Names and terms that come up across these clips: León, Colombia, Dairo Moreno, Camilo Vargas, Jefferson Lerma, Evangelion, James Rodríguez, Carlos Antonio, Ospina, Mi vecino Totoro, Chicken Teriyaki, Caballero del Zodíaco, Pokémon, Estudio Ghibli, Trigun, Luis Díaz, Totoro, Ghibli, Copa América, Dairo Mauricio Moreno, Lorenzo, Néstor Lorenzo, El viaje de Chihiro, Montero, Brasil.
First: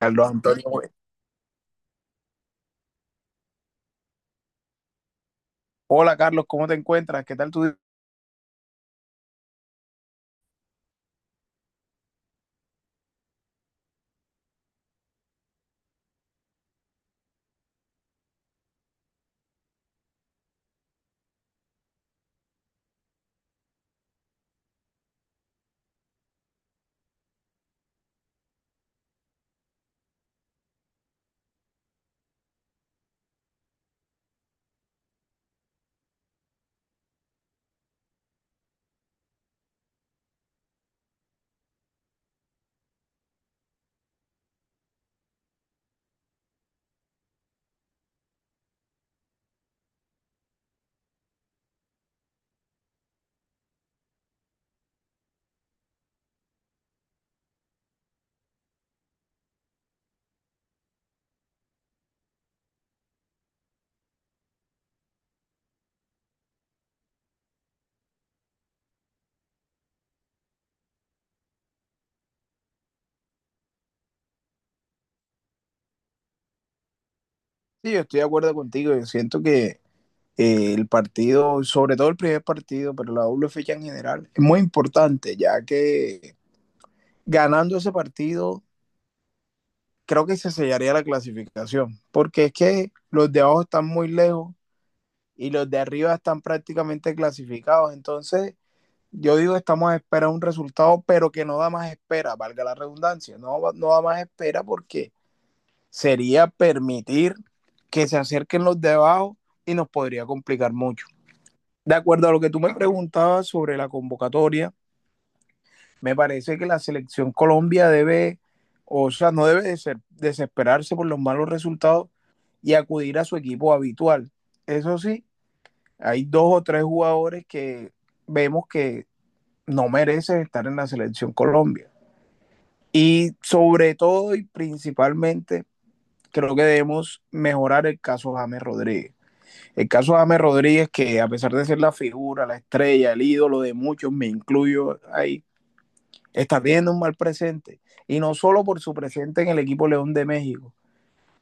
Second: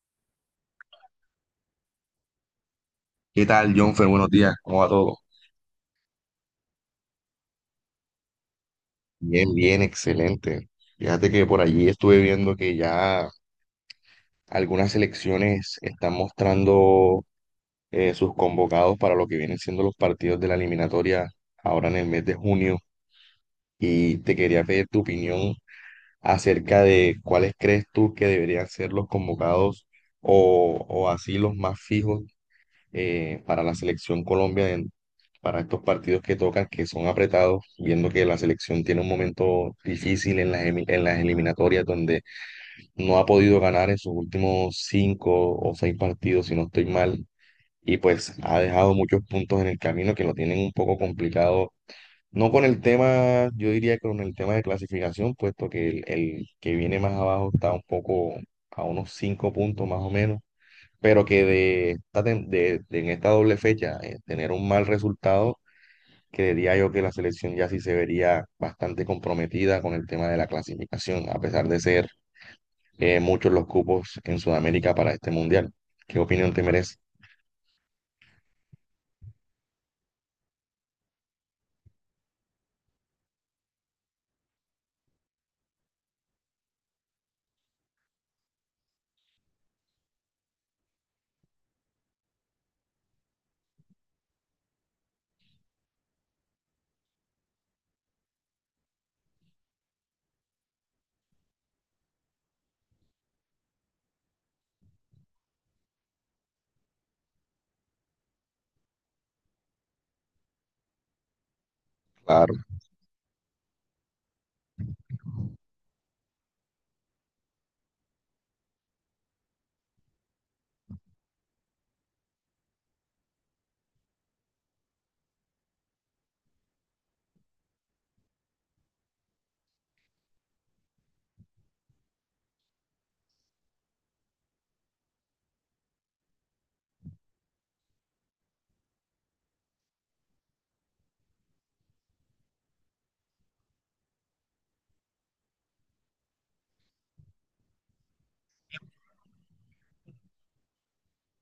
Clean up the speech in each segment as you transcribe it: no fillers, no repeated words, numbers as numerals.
Carlos Antonio. Güey. ¿Qué tal, Jonfer? Buenos días, ¿cómo va todo? Hola Carlos, ¿cómo te encuentras? ¿Qué tal tu día? Bien, excelente. Fíjate que por allí estuve viendo que ya algunas selecciones están mostrando sus convocados para lo que vienen siendo los partidos de la eliminatoria ahora en el mes de junio, y te quería pedir tu opinión acerca de cuáles crees tú que deberían ser los convocados o así los más fijos, para la selección Colombia para estos partidos que tocan, que son apretados, viendo que la selección tiene un momento difícil en en las eliminatorias donde no ha podido ganar en sus últimos cinco o seis partidos, si no estoy mal, y pues ha dejado muchos puntos en el camino que lo tienen un poco complicado. No con el tema, yo diría que con el tema de clasificación, puesto que el que viene más abajo está un poco a unos cinco puntos más o menos, pero que de en esta doble fecha, tener un mal resultado, creería yo que la selección ya sí se vería bastante comprometida con el tema de la clasificación, a pesar de ser, muchos los cupos en Sudamérica para este mundial. ¿Qué opinión te merece? Sí, yo estoy de acuerdo contigo. Yo siento que el partido, sobre todo el primer partido, pero la doble fecha en general, es muy importante, ya que ganando ese partido, creo que se sellaría la clasificación, porque es que los de abajo están muy lejos y los de arriba están prácticamente clasificados. Entonces, yo digo, estamos a esperar un resultado, pero que no da más espera, valga la redundancia, no, no da más espera porque sería permitir que se acerquen los de abajo y nos podría complicar mucho. De acuerdo a lo que Claro. tú me preguntabas sobre la convocatoria, me parece que la selección Colombia debe, o sea, no debe desesperarse por los malos resultados y acudir a su equipo habitual. Eso sí, hay dos o tres jugadores que vemos que no merecen estar en la selección Colombia. Y sobre todo y principalmente, creo que debemos mejorar el caso James Rodríguez. El caso de James Rodríguez, que a pesar de ser la figura, la estrella, el ídolo de muchos, me incluyo ahí, está teniendo un mal presente. Y no solo por su presente en el equipo León de México,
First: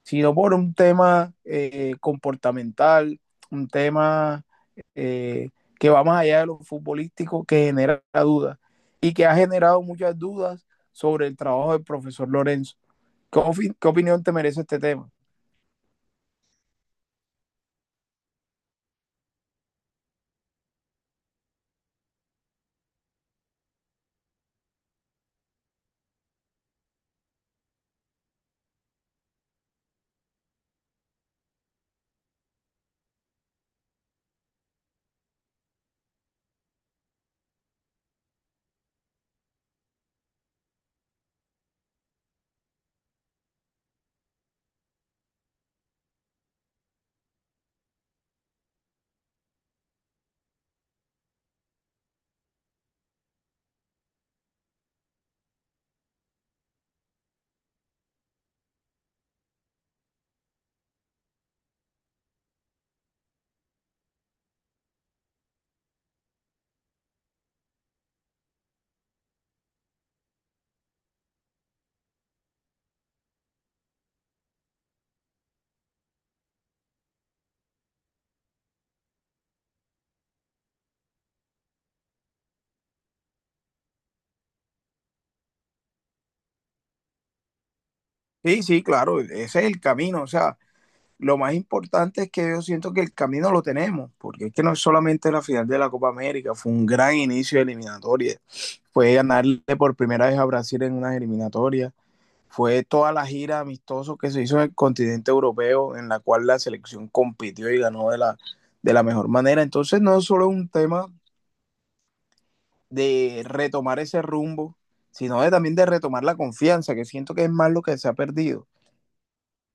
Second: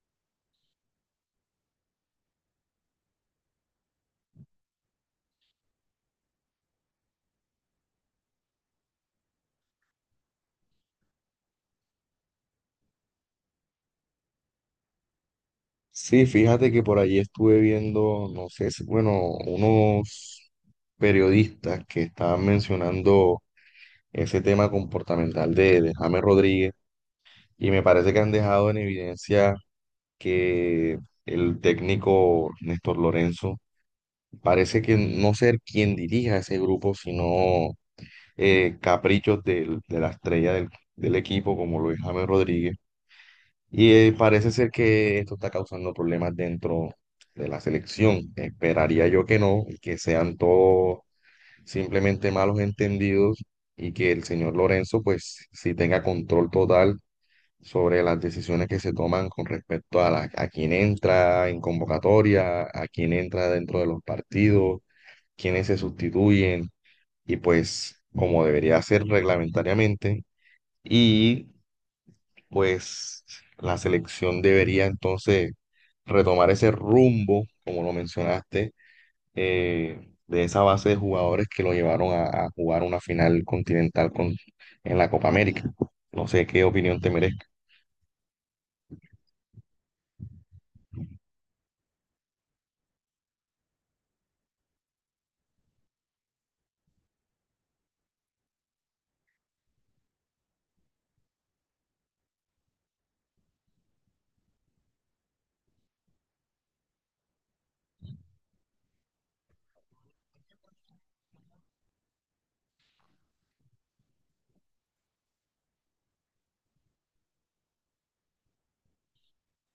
sino por un tema comportamental, un tema eh, que va más allá de lo futbolístico, que genera dudas y que ha generado muchas dudas sobre el trabajo del profesor Lorenzo. ¿ qué opinión te merece este tema? Sí, fíjate que por allí estuve viendo, no sé si, bueno, unos periodistas que estaban mencionando ese tema comportamental de James Rodríguez, y me parece que han dejado en evidencia que el técnico Néstor Lorenzo parece que no ser quien dirija ese grupo, sino caprichos de la estrella del, del equipo, como lo es James Rodríguez. Y parece ser que esto está causando problemas dentro de la selección. Esperaría yo que no, y que sean todos simplemente malos entendidos, y que el señor Lorenzo pues sí tenga control total sobre las decisiones que se toman con respecto a, la, a quién entra en convocatoria, a quién entra dentro de los partidos, quiénes se sustituyen, y pues como debería ser reglamentariamente, y pues la selección debería entonces retomar ese rumbo, como lo mencionaste, de esa base de jugadores que lo llevaron a jugar una final continental con, en la Copa América. No sé qué opinión te merezca. Sí, sí, claro, ese es el camino. O sea, lo más importante es que yo siento que el camino lo tenemos, porque es que no es solamente la final de la Copa América, fue un gran inicio de eliminatoria, fue ganarle por primera vez a Brasil en unas eliminatorias, fue toda la gira amistoso que se hizo en el continente europeo, en la cual la selección compitió y ganó de la mejor manera. Entonces no es solo un tema de retomar ese rumbo, sino de, también de retomar la confianza, que siento que es más lo que se ha perdido,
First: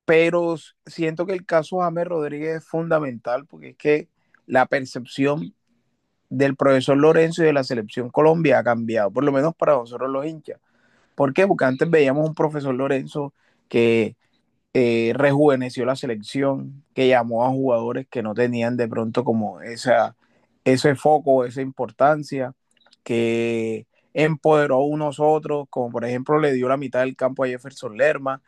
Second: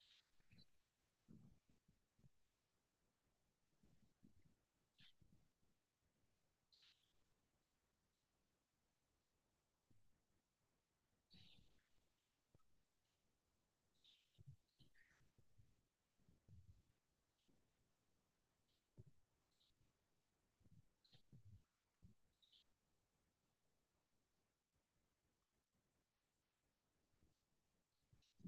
pero siento que el caso James Rodríguez es fundamental porque es que la percepción del profesor Lorenzo y de la selección Colombia ha cambiado, por lo menos para nosotros los hinchas. ¿Por qué? Porque antes veíamos un profesor Lorenzo que rejuveneció la selección, que llamó a jugadores que no tenían de pronto como esa, ese foco, esa importancia, que empoderó a unos otros, como por ejemplo le dio la mitad del campo a Jefferson Lerma,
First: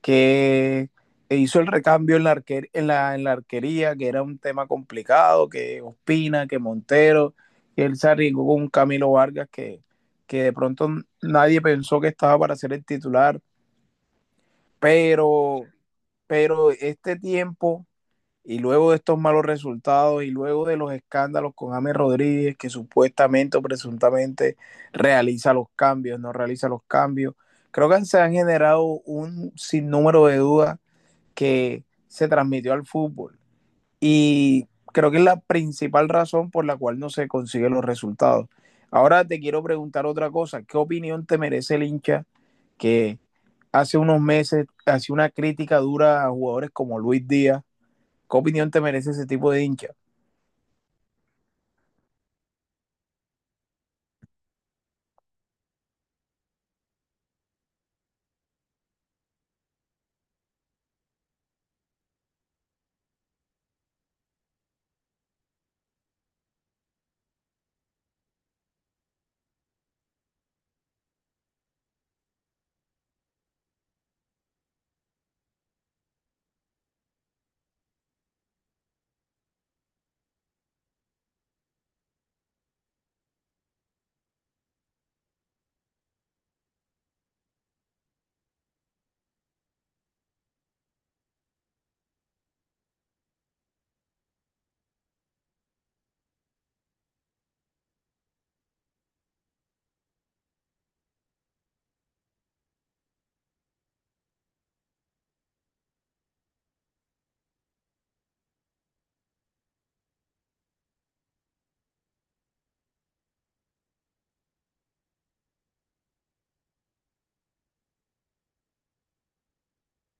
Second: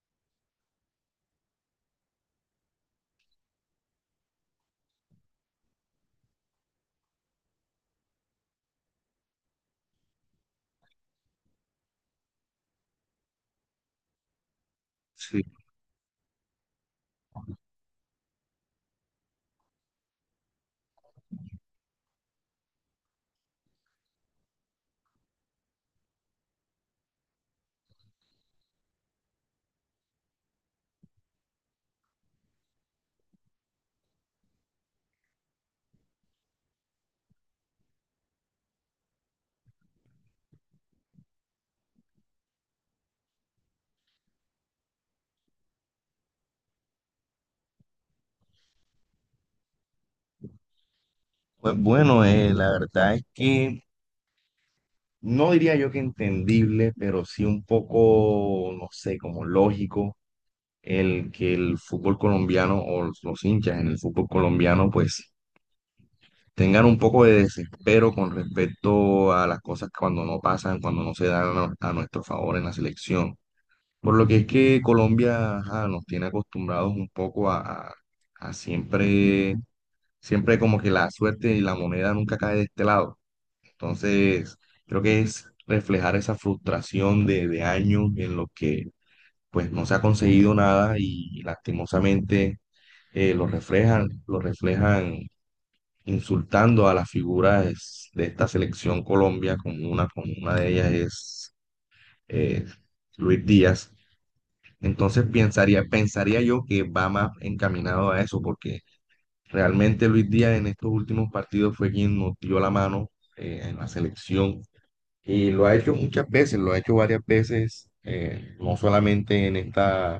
que hizo el recambio en la, arquer, en la arquería, que era un tema complicado, que Ospina, que Montero, que él se arriesgó con un Camilo Vargas que de pronto nadie pensó que estaba para ser el titular, pero, pero este tiempo y luego de estos malos resultados y luego de los escándalos con James Rodríguez, que supuestamente o presuntamente realiza los cambios, no realiza los cambios, creo que se han generado un sinnúmero de dudas que se transmitió al fútbol. Y creo que es la principal razón por la cual no se consiguen los resultados. Ahora te quiero preguntar otra cosa. ¿Qué opinión te merece el hincha que hace unos meses hacía una crítica dura a jugadores como Luis Díaz? ¿Qué opinión te merece ese tipo de hincha? Pues bueno, la verdad es que no diría yo que entendible, pero sí un poco, no sé, como lógico el que el fútbol colombiano o los hinchas en el fútbol colombiano pues tengan un poco de desespero con respecto a las cosas que cuando no pasan, cuando no se dan a nuestro favor en la selección. Por lo que es que Colombia, ajá, nos tiene acostumbrados un poco a, a siempre, siempre como que la suerte y la moneda nunca cae de este lado. Entonces, creo que es reflejar esa frustración de años en los que pues no se ha conseguido nada, y lastimosamente, lo reflejan insultando a las figuras de esta selección Colombia, como una de ellas es eh, Luis Díaz. Entonces pensaría yo que va más encaminado a eso, porque realmente Luis Díaz en estos últimos partidos fue quien nos dio la mano, en la selección. Y lo ha hecho muchas veces, lo ha hecho varias veces, no solamente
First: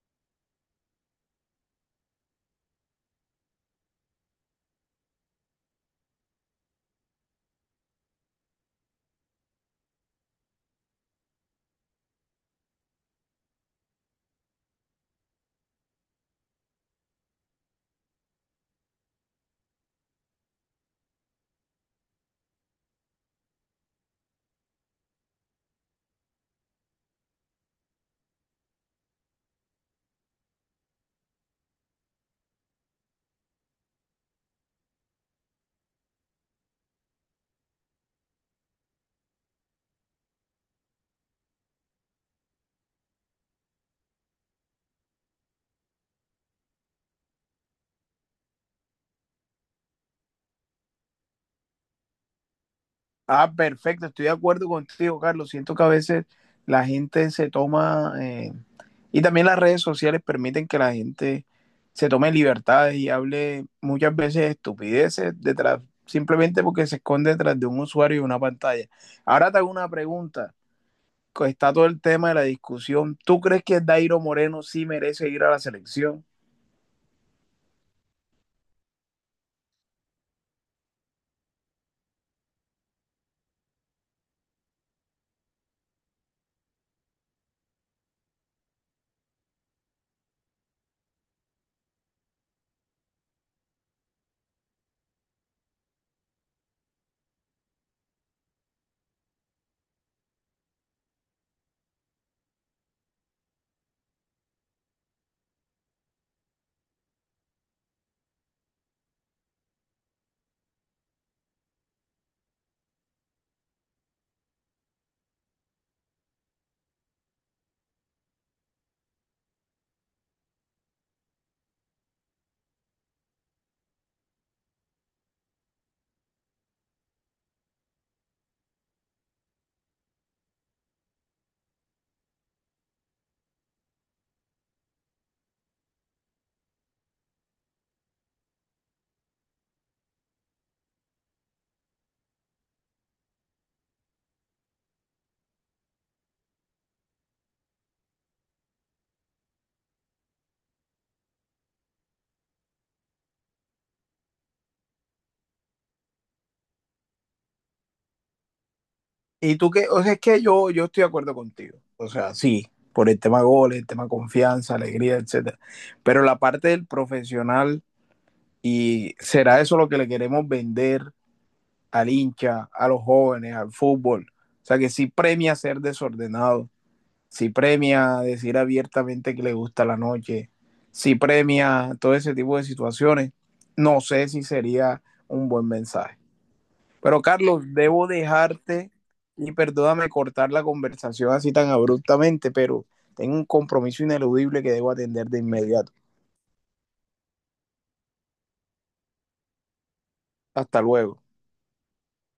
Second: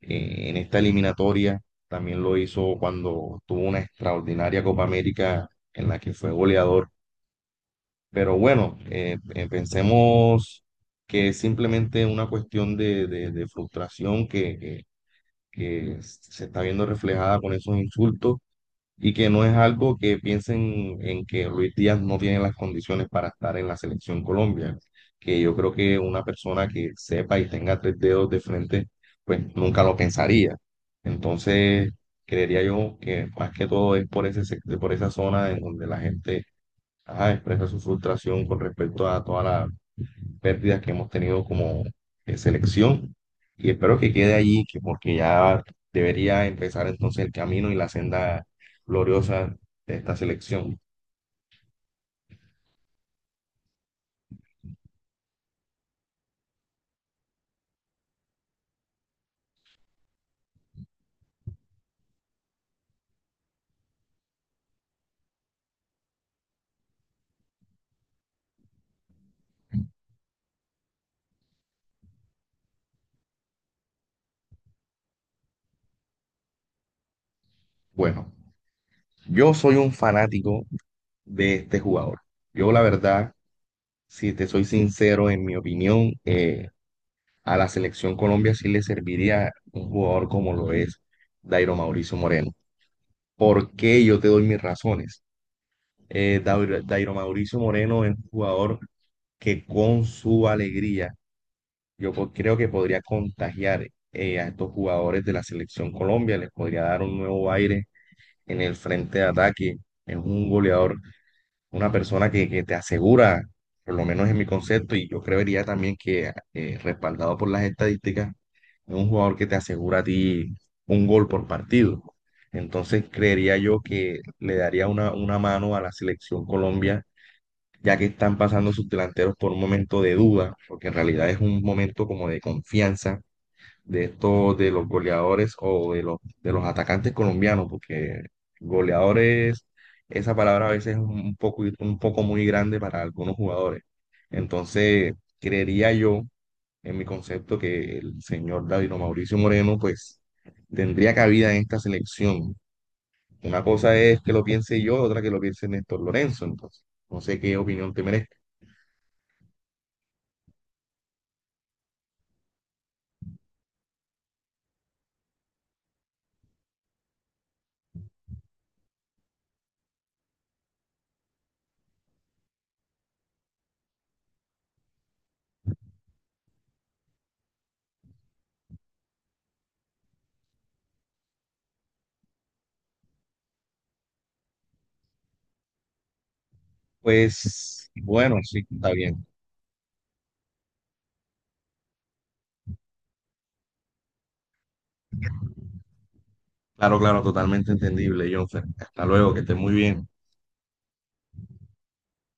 en esta eliminatoria, también lo hizo cuando tuvo una extraordinaria Copa América en la que fue goleador. Pero bueno, pensemos que es simplemente una cuestión de, de frustración que, que se está viendo reflejada con esos insultos, y que no es algo que piensen en que Luis Díaz no tiene las condiciones para estar en la selección Colombia, que yo creo que una persona que sepa y tenga tres dedos de frente, pues nunca lo pensaría. Entonces, creería yo que más que todo es por ese, por esa zona en donde la gente, ajá, expresa su frustración con respecto a toda la pérdidas que hemos tenido como, selección, y espero que quede allí, que porque ya debería empezar entonces el camino y la senda gloriosa de esta selección. Ah, perfecto, estoy de acuerdo contigo, Carlos. Siento que a veces la gente se toma, y también las redes sociales permiten que la gente se tome libertades y hable muchas veces estupideces detrás, simplemente porque se esconde detrás de un usuario y una pantalla. Ahora te hago una pregunta, que está todo el tema de la discusión. ¿Tú crees que Dairo Moreno sí merece ir a la selección? Bueno, yo soy un fanático de este jugador. Yo la verdad, si te soy sincero, en mi opinión, a la selección Colombia sí le serviría un jugador como lo es Dairo Mauricio Moreno. ¿Por qué yo te doy mis razones? Dairo Mauricio Moreno es un jugador que con su alegría yo creo que podría contagiar, a estos jugadores de la selección Colombia, les podría dar un nuevo aire en el frente de ataque. Es un goleador, una persona que te asegura, por lo menos en mi concepto, y yo creería también que, respaldado por las estadísticas, es un jugador que te asegura a ti un gol por partido. Entonces creería yo que le daría una mano a la selección Colombia, ya que están pasando sus delanteros por un momento de duda, porque en realidad es un momento como de confianza de estos, de los goleadores o de los atacantes colombianos, porque goleadores, esa palabra a veces es un poco muy grande para algunos jugadores. Entonces, creería yo, en mi concepto, que el señor David o Mauricio Moreno, pues, tendría cabida en esta selección. Una cosa es que lo piense yo, otra que lo piense Néstor Lorenzo, entonces. No sé qué opinión te merece. Y tú que, o sea, es que yo estoy de acuerdo contigo. O sea, sí, por el tema goles, el tema confianza, alegría, etcétera. Pero la parte del profesional, y será eso lo que le queremos vender al hincha, a los jóvenes, al fútbol. O sea, que sí premia ser desordenado, sí premia decir abiertamente que le gusta la noche, sí premia todo ese tipo de situaciones. No sé si sería un buen mensaje. Pero Carlos, Pues debo bueno, sí, está dejarte bien. y perdóname cortar la conversación así tan abruptamente, pero tengo un compromiso ineludible que debo atender de inmediato. Claro, claro, totalmente entendible, Jonfer. Hasta luego, que esté muy bien. Hasta luego.